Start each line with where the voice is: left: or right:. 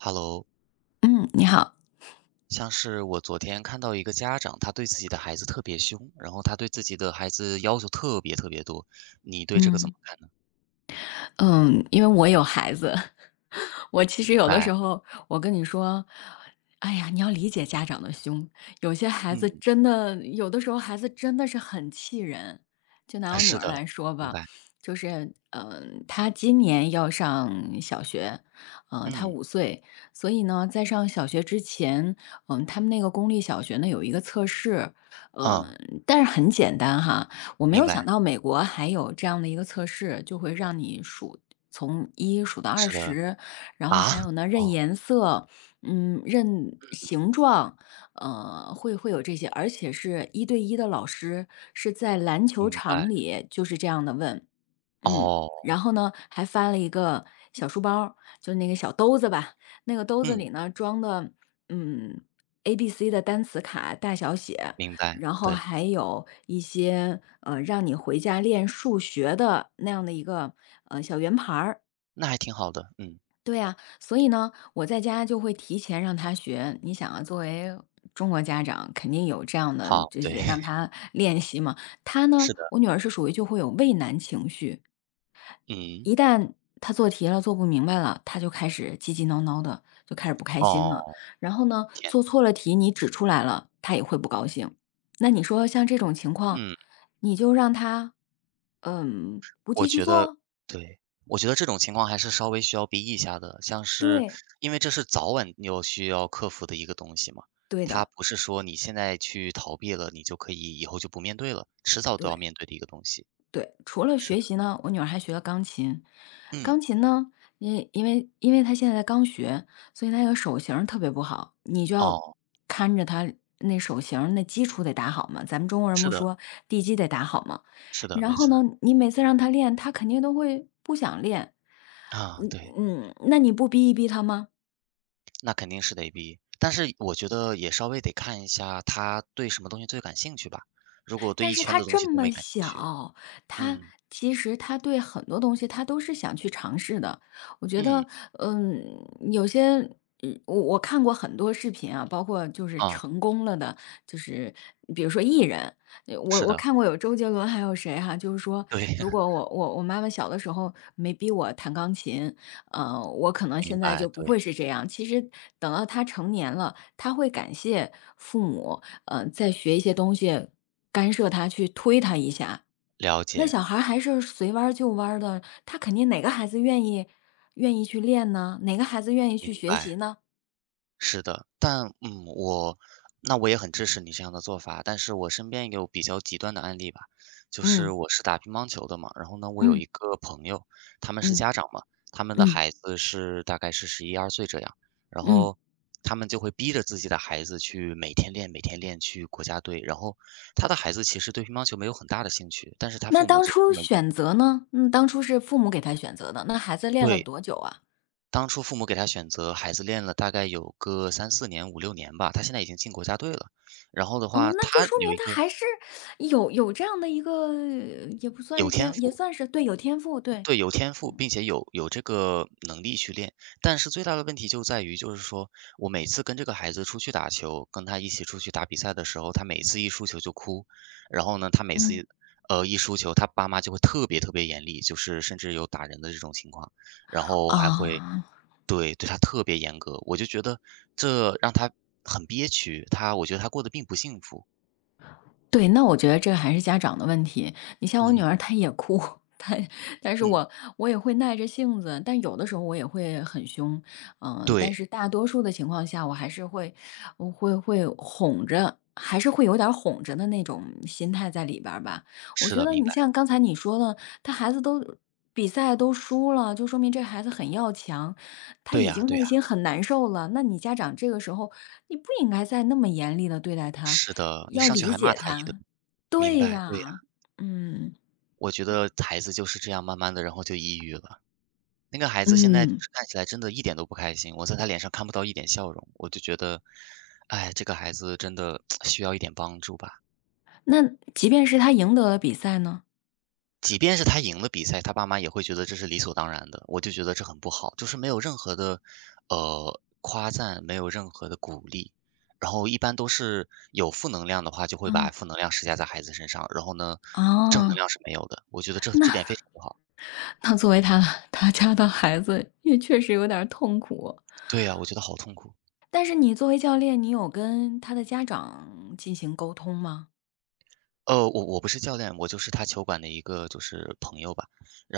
right: Hello。
left: 嗯，你好。
right: 像是我昨天看到一个家长，他对自己的孩子特别凶，然后他对自己的孩子要求特别特别多，你对这个怎么
left: 嗯。
right: 看呢？
left: 嗯，因为我有孩子，我其实
right: 明
left: 有的
right: 白。
left: 时候我跟你说，哎呀，你要理解家长的凶，有些孩子
right: 嗯。
left: 真的有的时候孩子真的是很气人。就拿我女
right: 是
left: 儿
right: 的，
left: 来说
right: 明
left: 吧，
right: 白。
left: 就是，嗯她今年要上小学，呃，她
right: 嗯。
left: 5岁，所以呢，在上小学之前，嗯，他们那个公立小学呢，有一个测试。呃，
right: 啊。
left: 但是很简单哈，我没
right: 明
left: 有想
right: 白。
left: 到美国还有这样的一个测试，就会让你数从1数到二
right: 是的，
left: 十，然后
right: 啊？
left: 还有呢，认
right: 哦。
left: 颜色，嗯，认
right: 嗯嗯。
left: 形状，呃，会会有这些，而且是一对一的老师，是在篮球
right: 明白。
left: 场里就是这样地问。嗯，
right: 哦。
left: 然后呢，还翻了一个小书包儿，就那个小兜子吧，那个兜子
right: 嗯。
left: 里呢装的，嗯，ABC 的单词卡大小写，
right: 明白，
left: 然后
right: 对。
left: 还有一些，呃，让你回家练数学的那样的一个，呃，小圆盘儿。
right: 那还挺好的，嗯。
left: 对啊，所以呢，我在家就会提前让她学，你想啊，作为中国家长肯定有这样的，
right: 好，
left: 就
right: 对。
left: 是让她练习嘛。她呢，
right: 是的。
left: 我女儿是属于就会有畏难情绪。一
right: 嗯。
left: 旦她做题了，做不明白了，她就开始急急闹闹的，就开始不开心
right: 哦，
left: 了。然后呢，
right: 天呐。
left: 做错了题你指出来了，她也会不高兴，那你说像这种情况，
right: 嗯。
left: 你就让她，呃，不
right: 我
left: 继续
right: 觉得
left: 做？
right: 对，我觉得这种情况还是稍微需要逼一下的，像是
left: 对。
right: 因为这是早晚你有需要克服的一个东西嘛。
left: 对
right: 它
left: 的。
right: 不是说你现在去逃避了，你就可以以后就不面对了，迟早都要
left: 对。
right: 面对的一个东西。
left: 对，除了
right: 是的。
left: 学习呢，我女儿还学了钢琴。
right: 嗯。
left: 钢琴呢，因为因为因为她现在刚学，所以她有手型儿特别不好，你就要
right: 哦。
left: 看着她那手型那基础得打好嘛，咱们中国人
right: 是
left: 不
right: 的。
left: 说”地基得打好“嘛。
right: 是的，
left: 然
right: 没
left: 后
right: 错。
left: 呢，你每次让她练，她肯定都会不想练。
right: 啊，
left: 嗯
right: 对。
left: 嗯，那你不逼一逼她吗？
right: 那肯定是得逼。但是我觉得也稍微得看一下，他对什么东西最感兴趣吧？如果对
left: 但
right: 一
left: 是
right: 圈
left: 她
right: 的东西
left: 这
right: 都
left: 么
right: 没感兴趣
left: 小，她
right: 嗯。
left: 其实她对很多东西她都是想去尝试的。我觉
right: 嗯。
left: 得，呃，有些我我看过很多视频啊，包括就是
right: 啊。
left: 成功了的就是，比如说艺人，我
right: 是
left: 我
right: 的。
left: 看过有周杰伦还有谁哈就是说，
right: 对呀。
left: 如果我我我妈妈小的时候没逼我弹钢琴，呃，我可能
right: 明
left: 现在
right: 白，
left: 就不
right: 对。
left: 会是这样。其实等到她成年了，她会感谢父母，呃，在学一些东西，干涉她去推她一下。
right: 了
left: 那
right: 解。
left: 小孩还是随弯儿就弯儿的，她肯定哪个孩子愿意愿意去练呢？哪个孩子愿意去
right: 明
left: 学习
right: 白。
left: 呢？
right: 是的，但嗯，我那我也很支持你这样的做法，但是我身边有比较极端的案例吧。就是
left: 嗯。
right: 我是打乒乓球的嘛，然后呢我有
left: 嗯。
right: 一个朋友，他们是
left: 嗯
right: 家长嘛，他们的
left: 嗯。
right: 孩子是大概是十一二岁这样，然
left: 嗯。
right: 后，他们就会逼着自己的孩子去每天练每天练，去国家队。然后，他的孩子其实对乒乓球没有很大的兴趣，但是他
left: 那
right: 父母
left: 当
right: 就
left: 初
right: 专门
left: 选择呢？当初是父母给他选择的，那孩子练了
right: 对。
left: 多久啊？
right: 当初父母给他选择，孩子练了大概有个3-4年、5-6年吧，他现在已经进国家队了，然后的
left: 哦，
right: 话
left: 那就
right: 他
left: 说明
right: 有一
left: 他
right: 个
left: 还是有有这样的一个也不算是
right: 有天
left: 天也
right: 赋。
left: 算是，对，有天赋，对。
right: 对，有天赋，
left: 嗯。
right: 并且有有这个能力去练，但是最大的问题就在于就是说，我每次跟这个孩子出去打球，跟他一起出去打比赛的时候，他每次一输球就哭，然后呢，他每
left: 嗯。
right: 次，呃，一输球，他爸妈就会特别特别严厉，就是甚至有打人的这种情况，然后还会
left: 哦。
right: 对，对他特别严格，我就觉得这让他很憋屈，他我觉得他过得并不幸福。
left: 对，那我觉得这还是家长的问题，你像我女
right: 嗯。
left: 儿她也哭，她但是
right: 嗯。
left: 我我也会耐着性子，但有的时候我也会很凶，嗯。但
right: 对。
left: 是大多数的情况下，我还是会我会会哄着，还是会有点儿哄着的那种心态在里边儿吧，我
right: 是
left: 觉
right: 的，
left: 得
right: 明
left: 你
right: 白。
left: 像刚才你说的，他孩子都比赛都输了，就说明这孩子很要强，他
right: 对
left: 已
right: 啊
left: 经
right: 对
left: 内
right: 啊。
left: 心很难受了，那你家长这个时候你不应该再那么严厉地对待他，
right: 是的，你
left: 要
right: 上去
left: 理
right: 还骂
left: 解
right: 他一顿
left: 他
right: 明
left: 对
right: 白，对呀。
left: 呀，嗯。
right: 我觉得孩子就是这样慢慢的，然后就抑郁了。那个孩子现在就
left: 嗯。
right: 是看起来真的一点都不开心，我在他脸上看不到一点笑容，我就觉得，哎，这个孩子真的 需要一点帮助吧。
left: 那，即便是他赢得了比赛呢？
right: 即便是他赢了比赛，他爸妈也会觉得这是理所当然的。我就觉得这很不好，就是没有任何的，呃，夸赞，没有任何的鼓励。然后一般都是有负能量的话，就会把
left: 嗯。
right: 负能量施加在孩子身上。然后呢，正能
left: 哦。
right: 量是没有的，我觉得这
left: 那
right: 这点非常不好。
left: 那作为他他家的孩子，也确实有点儿痛苦。
right: 对啊，我觉得好痛苦。
left: 但是你作为教练，你有跟他的家长进行沟通吗？
right: 呃，我我不是教练，我就是他球馆的一个就是朋友吧。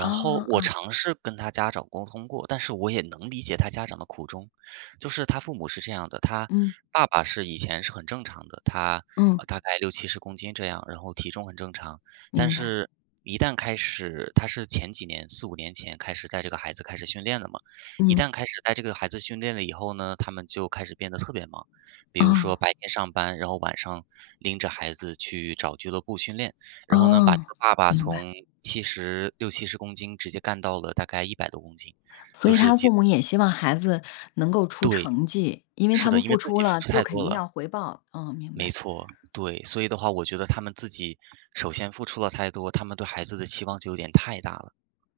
left: 啊
right: 后
left: 啊
right: 我
left: 啊。
right: 尝试跟他家长沟通过，但是我也能理解他家长的苦衷。就是他父母是这样的，他
left: 嗯。
right: 爸爸是以前是很正常的。他
left: 嗯。
right: 大概60-70公斤这样，然后体重很正常。但
left: 明白。
right: 是一旦开始，他是前几年，4-5年前开始带这个孩子开始训练的嘛。一
left: 嗯。
right: 旦开始带这个孩子训练了以后呢，他们就开始变得特别忙。比如说
left: 哦。
right: 白天上班，然后晚上拎着孩子去找俱乐部训练。然后呢，把这
left: 哦，
right: 个爸爸
left: 明白。
right: 从7060-70公斤直接干到了大概100多公斤，
left: 所
right: 就
left: 以
right: 是
left: 他
right: 极
left: 父
right: 度
left: 母也希望孩子能够出
right: 对，
left: 成绩，因为
right: 是
left: 他
right: 的。
left: 们
right: 因为
left: 付
right: 自
left: 出
right: 己付
left: 了
right: 出
left: 就
right: 太
left: 肯
right: 多
left: 定
right: 了。
left: 要回报。啊，明
right: 没
left: 白。
right: 错，对。所以的话，我觉得他们自己首先付出了太多，他们对孩子的期望就有点太大了。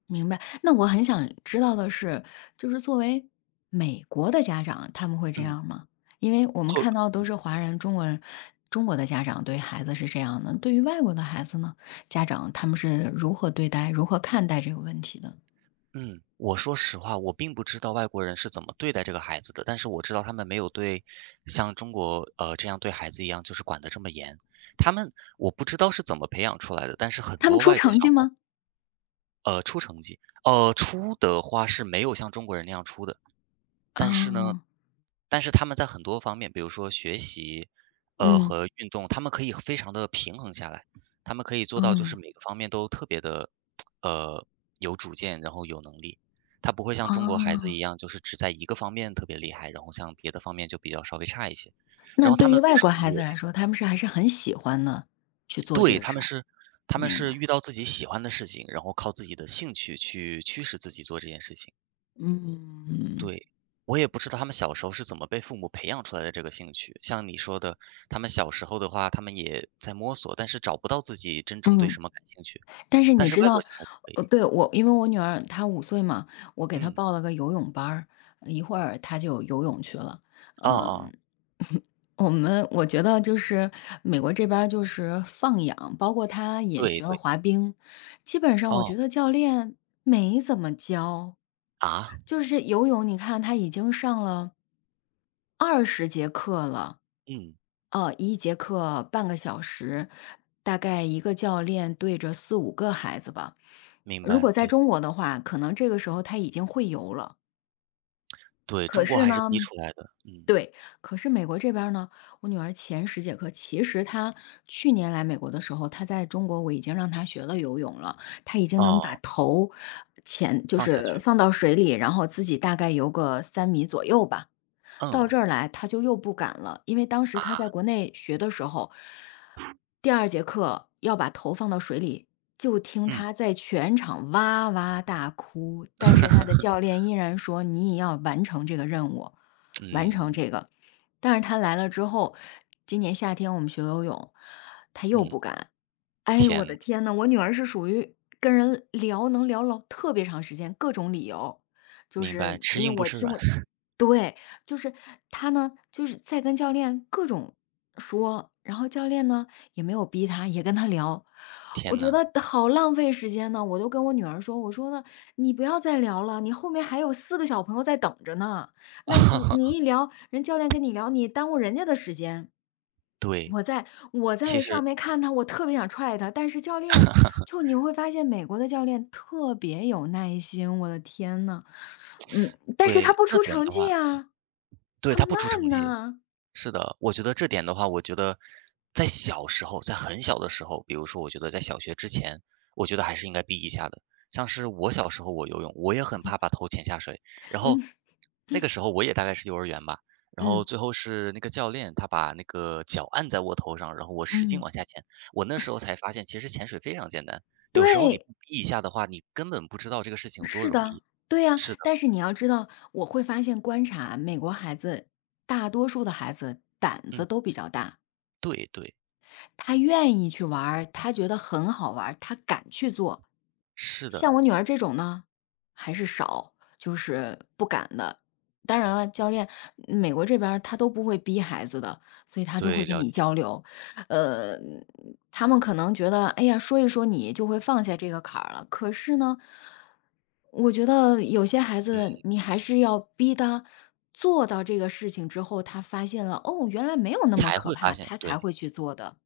left: 明白，那我很想知道的是就是作为美国的家长，他们会这
right: 嗯。
left: 样吗？因为我们
right: 做
left: 看到
right: 嗯。
left: 都是华人中国人，中国的家长对孩子是这样的。对于外国的孩子呢，家长他们是如何对待，如何看待这个问题的？
right: 嗯，我说实话，我并不知道外国人是怎么对待这个孩子的。但是我知道他们没有对像中国，呃，这样对孩子一样就是管得这么严，他们我不知道是怎么培养出来的。但是很
left: 他们
right: 多
left: 出
right: 外国
left: 成
right: 小
left: 绩
right: 孩儿
left: 吗？
right: 呃，出成绩呃，出的话是没有像中国人那样出的。但是呢，
left: 嗯。
right: 但是他们在很多方面比如说学习，呃，
left: 嗯。
right: 和运动，他们可以非常地平衡下来，他们可以做到就是
left: 嗯。
right: 每个方面都特别的，呃，有主见，然后有能力。他不会像中国孩子
left: 嗯。
right: 一样，就是只在一个方面特别厉害，然后像别的方面就比较稍微差一些，
left: 那
right: 然后他
left: 对
right: 们
left: 于
right: 的动
left: 外国
right: 手能
left: 孩
right: 力也
left: 子
right: 非
left: 来说，
right: 常
left: 他
right: 强。
left: 们是还是很喜欢呢去做这
right: 对，
left: 个
right: 他
left: 事
right: 们
left: 儿？
right: 是他们
left: 明
right: 是
left: 白。
right: 遇到自己喜欢的事情，然后靠自己的兴趣去驱使自己做这件事情。
left: 嗯嗯。
right: 对，我也不知道他们小时候是怎么被父母培养出来的这个兴趣。像你说的，他们小时候的话，他们也在摸索，但是找不到自己真正对
left: 嗯。
right: 什么感兴趣，
left: 但是
right: 但
left: 你
right: 是
left: 知
right: 外国
left: 道
right: 小孩就可
left: 呃，
right: 以。
left: 对，我因为我女儿她五岁嘛，我给她
right: 嗯。
left: 报了个游泳班儿，一会儿她就游泳去了。
right: 哦
left: 嗯，
right: 哦。
left: 我们我觉得就是美国这边儿就是放养，包括她也
right: 对
left: 学了
right: 对。
left: 滑冰，基本上我
right: 哦。
left: 觉得教练没怎么教，
right: 啊？
left: 就是游泳你看她已经上了20节课了。
right: 嗯。
left: 呃，1节课半个小时，大概1个教练对着4-5个孩子吧。
right: 明
left: 如果
right: 白，
left: 在
right: 对。
left: 中国的话，可能这个时候她已经会游了。
right: 对，
left: 可
right: 中国
left: 是
right: 还是逼
left: 呢
right: 出来的，嗯。
left: 对，可是美国这边儿呢，我女儿前10节课其实她去年来美国的时候，她在中国我已经让她学了游泳了，她已经能把
right: 哦。
left: 头潜就
right: 放下
left: 是
right: 去。
left: 放到水里，然后自己大概游个3米左右吧，到
right: 嗯。
left: 这儿来她就又不敢了。因为当时她在
right: 啊？
left: 国内学的时候，第2节课要把头放到水里，就听
right: 嗯。
left: 她在全场哇哇大哭，但是她的教练 依然说你也要完成这个任务完成
right: 嗯。
left: 这个。但是她来了之后，今年夏天我们学游泳，她又
right: 嗯。
left: 不敢。哎，
right: 天
left: 我
right: 呐。
left: 的天呐，我女儿是属于跟人聊能聊老特别长时间各种理由，就
right: 明白，
left: 是
right: 吃
left: 因为
right: 硬不
left: 我
right: 吃
left: 听
right: 软。
left: 我 对，就是她呢就是在跟教练各种说，然后教练呢，也没有逼她，也跟她聊。我
right: 天
left: 觉
right: 呐。
left: 得好浪费时间呢，我就跟我女儿说我说呢，你不要再聊了，你后面还有4个小朋友在等着呢，那你你一聊人教练 跟你聊，你耽误人家的时间。
right: 对。
left: 我在我
right: 其
left: 在上
right: 实
left: 面看她，我特别想踹她，但是教练 就你会发现美国的教练特别有耐心，我的天呐。嗯，但是他
right: 对，
left: 不
right: 这
left: 出
right: 点
left: 成
right: 的话
left: 绩
right: 嗯。
left: 啊，
right: 对，
left: 他
right: 他不出成
left: 慢
right: 绩，
left: 呐。
right: 是的，我觉得这点的话我觉得在小时候在很小的时候比如说我觉得在小学之前，我觉得还是应该逼一下的。像是我小时候我游泳，我也很怕把头潜下水，然后
left: 嗯。
right: 那个 时候我也大概是幼儿园吧，然后
left: 嗯。
right: 最后是那个教练，他把那个脚按在我头上，然后我使劲
left: 嗯。
right: 往下潜，我那时候 才发现其实潜水非常简单。有时候你
left: 对！
right: 不逼一下的话，你根本不知道这个事情有多
left: 是
right: 容
left: 的，
right: 易，
left: 对呀，
right: 是的。
left: 但是你要知道我会发现观察美国孩子，大多数的孩子胆子
right: 嗯。
left: 都比较大。
right: 对对。
left: 他愿意去玩，他觉得很好玩儿，他敢去做。
right: 是
left: 像
right: 的。
left: 我女儿这种呢，还是少，就是不敢的。当然了，教练美国这边儿他都不会逼孩子的，所以他都会
right: 对，
left: 跟
right: 了
left: 你
right: 解。
left: 交流，呃，他们可能觉得，哎呀，说一说你就会放下这个坎儿了。可是呢，我觉得有些孩子
right: 嗯。
left: 你还是要逼他做到这个事情之后，他发现了，哦，原来没有那么
right: 才
left: 可
right: 会发
left: 怕，
right: 现，
left: 他才
right: 对。
left: 会去做的，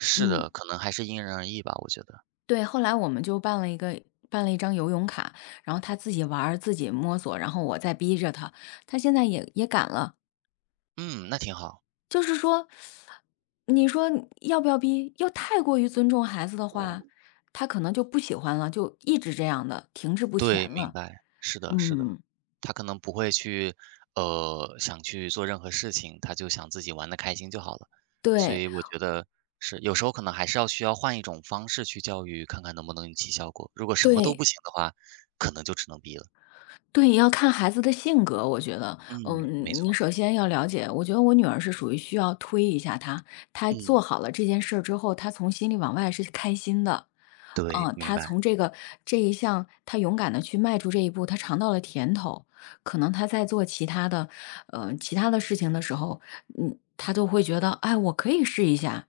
right: 是
left: 嗯。
right: 的，可能还是因人而异吧，我觉得。
left: 对，后来我们就办了一个办了一张游泳卡，然后她自己玩儿，自己摸索，然后我再逼着她，她现在也也敢了。
right: 嗯，那挺好。
left: 就是说，你说要不要逼？要太过于尊重孩子的话，她可能就不喜欢了，就一直这样地停滞不
right: 对，
left: 前
right: 明
left: 了，
right: 白，是的是的，
left: 嗯。
right: 他可能不会去，呃，想去做任何事情，他就想自己玩得开心就好了。所
left: 对。
right: 以我觉得，是，有时候可能还是要需要换一种方式去教育，看看能不能引起效果，如果什么都不
left: 对。
right: 行的话，可能就只能逼了。
left: 对，要看孩子的性格我觉得。
right: 嗯，没
left: 嗯，你
right: 错。
left: 首先要了解，我觉得我女儿是属于需要推一下她，她做
right: 嗯。
left: 好了这件事儿之后，她从心里往外是开心的。
right: 对，
left: 嗯，
right: 明
left: 她
right: 白。
left: 从这个这一项她勇敢地去迈出这一步，她尝到了甜头，可能她在做其他的呃，其他的事情的时候，嗯，她都会觉得，哎，我可以试一下。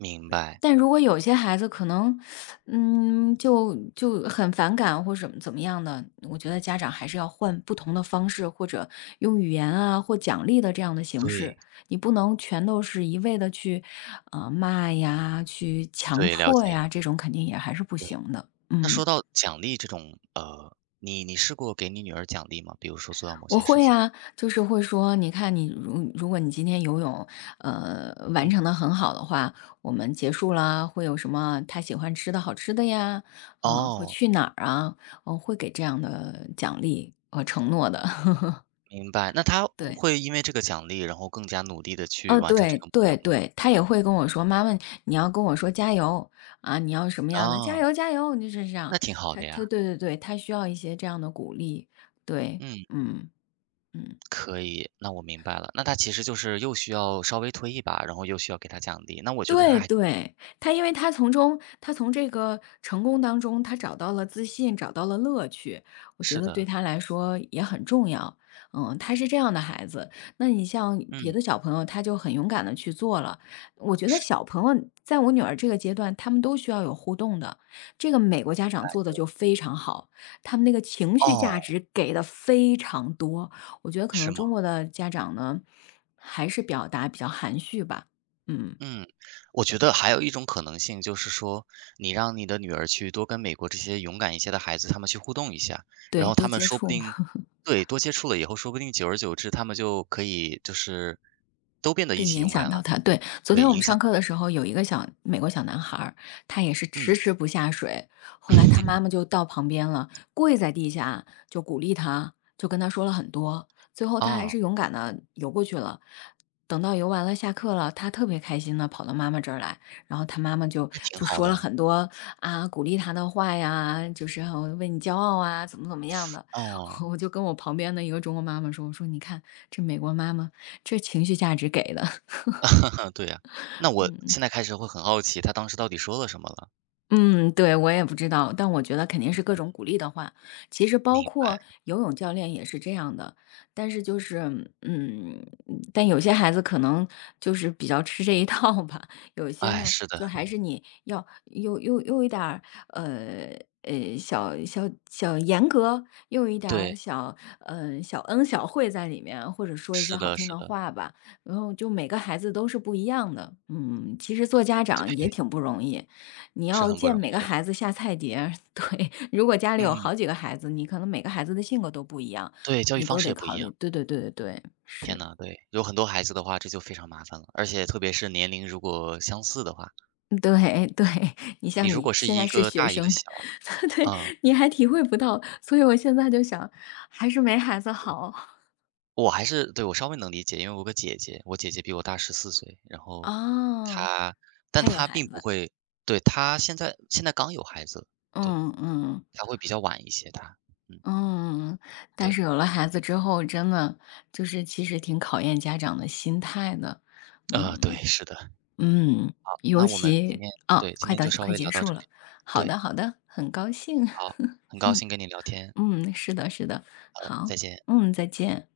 right: 明白。
left: 但如果有些孩子可能，嗯，就就很反感或什么怎么样的，我觉得家长还是要换不同的方式，或者用语言啊或奖励的这样的形式，
right: 对。
left: 你不能全都是一味地去，呃，骂呀、去强
right: 对，了
left: 迫
right: 解。
left: 呀，这种肯定也还是不
right: 对，
left: 行的，
right: 那说
left: 嗯。
right: 到奖励这种，呃，你你试过给你女儿奖励吗？比如说做到某
left: 我
right: 些事
left: 会
right: 情。
left: 啊，就是会说，你看你，呃，如如果你今天游泳，呃，完
right: 嗯。
left: 成得很好的话，我们结束了，会有什么她喜欢吃的好吃的呀，嗯，会
right: 哦。
left: 去哪儿啊，我会给这样的奖励和承诺的。
right: 明白，那她
left: 对。
right: 会因为这个奖励，然后更加努力地去
left: 嗯，
right: 完成这
left: 对
right: 个目
left: 对
right: 标吗？
left: 对，她也会跟我说，妈妈，你要跟我说加油。啊，你要什么样的，加
right: 啊。
left: 油加油，那就是这样。
right: 那挺好
left: 她
right: 的
left: 对
right: 呀。
left: 对对，她需要一些这样的鼓励，对，
right: 嗯。
left: 嗯，嗯。
right: 可以。那我明白了，那她其实就是又需要稍微推一把，然后又需要给她奖励，那我觉得
left: 对
right: 她还
left: 对，她因为她从中她从这个成功当中，她找到了自信，找到了乐趣，我觉
right: 是
left: 得对
right: 的。
left: 她来说也很重要。嗯，她是这样的孩子，那你像别
right: 嗯。
left: 的小朋友，他就很勇敢地去做了，我觉得
right: 是。
left: 小朋友在我女儿这个阶段，他们都需要有互动的，这个美国
right: 明
left: 家长
right: 白，
left: 做得
right: 对。
left: 就非常好，他们那个情绪价
right: 哦。
left: 值给的非常多，我觉得可
right: 是
left: 能
right: 吗？
left: 中国的家长呢，还是表达比较含蓄吧，嗯。
right: 嗯，我觉得还有一种可能性就是说，你让你的女儿去多跟美国这些勇敢一些的孩子他们去互动一下，然
left: 对，
right: 后
left: 多
right: 他们
left: 接
right: 说不
left: 触嘛。
right: 定对，多接触了以后，说不定久而久之，他们就可以就是都变得
left: 对，
right: 一起
left: 影
right: 勇敢
left: 响到
right: 了，
left: 她。对，昨
right: 对，
left: 天我们
right: 影响
left: 上
right: 到
left: 课的
right: 她了。
left: 时候，有一个小美国小男孩儿，他也是迟
right: 嗯。
left: 迟不下水，后来他妈 妈就到旁边了，跪在地下就鼓励他，就跟他说了很多，最后他还
right: 哦。
left: 是勇敢地游过去了。等到游完了下课了，他特别开心地跑到妈妈这儿来，然后他妈妈就
right: 那挺
left: 就
right: 好
left: 说了
right: 的。
left: 很多，啊，鼓励他的话呀，就是很为你骄傲啊，怎么怎么样的，
right: 哦。
left: 我就跟我旁边的一个中国妈妈说，我说你看这美国妈妈，这情绪价值给的。
right: 对啊，那 我
left: 嗯-
right: 现
left: 嗯。
right: 在开始会很好奇，她当时到底说了什么了？
left: 嗯，对，我也不知道，但我觉得肯定
right: 嗯
left: 是各
right: 嗯。
left: 种鼓励的话，其实包
right: 明白。
left: 括游泳教练也是这样的。但是就是嗯，但有些孩子可能就是比较吃这一套吧，有些
right: 哎，
left: 呢
right: 是的。
left: 就还是你要用用用一点儿，呃，诶，小小小严格，用一点儿
right: 对。
left: 小呃，小恩小惠在里面，或者说一些
right: 是
left: 好
right: 的
left: 听
right: 是
left: 的
right: 的。
left: 话吧，然后就每个孩子都是不一样的。嗯，其实做家长也
right: 对。
left: 挺不容易，你
right: 是
left: 要
right: 很不
left: 见
right: 容
left: 每个
right: 易的。
left: 孩子下菜碟儿，对，如果家里有
right: 嗯。
left: 好几个孩子，你可能每个孩子的性格都不一样，
right: 对，教育
left: 你
right: 方
left: 都
right: 式
left: 得
right: 也不一
left: 考虑，
right: 样。
left: 对对对对对，
right: 天
left: 是。
right: 呐，对，有很多孩子的话，这就非常麻烦了，而且特别是年龄如果相似的话。
left: 对对，你
right: 你
left: 像
right: 如
left: 你
right: 果是
left: 现在
right: 一
left: 是
right: 个
left: 学
right: 大一个
left: 生，
right: 小
left: 对，
right: 嗯。
left: 你还体会不到，所以我现在就想还是没孩子好。
right: 我还是，对，我稍微能理解，因为我有个姐姐，我姐姐比我大14岁，然后
left: 哦，
right: 她但
left: 她有
right: 她
left: 孩
right: 并不
left: 子？
right: 会对，她现在现在刚有孩子，对，
left: 嗯嗯。
right: 她会比较晚一些她，嗯。
left: 嗯。但
right: 对。
left: 是有了孩子之后，真的，就是其实挺考验家长的心态的，
right: 呃，对，
left: 嗯。
right: 是的。
left: 嗯，
right: 好，
left: 尤
right: 那我们今
left: 其
right: 天
left: 啊，
right: 对，今
left: 快
right: 天
left: 到
right: 就稍
left: 快
right: 微
left: 结
right: 聊到
left: 束
right: 这
left: 了，
right: 里，
left: 好
right: 对。
left: 的好的，很高兴，
right: 好，很高
left: 嗯
right: 兴跟你聊天。
left: 嗯，是的是的，
right: 好的，
left: 好，
right: 再见。
left: 嗯，再见。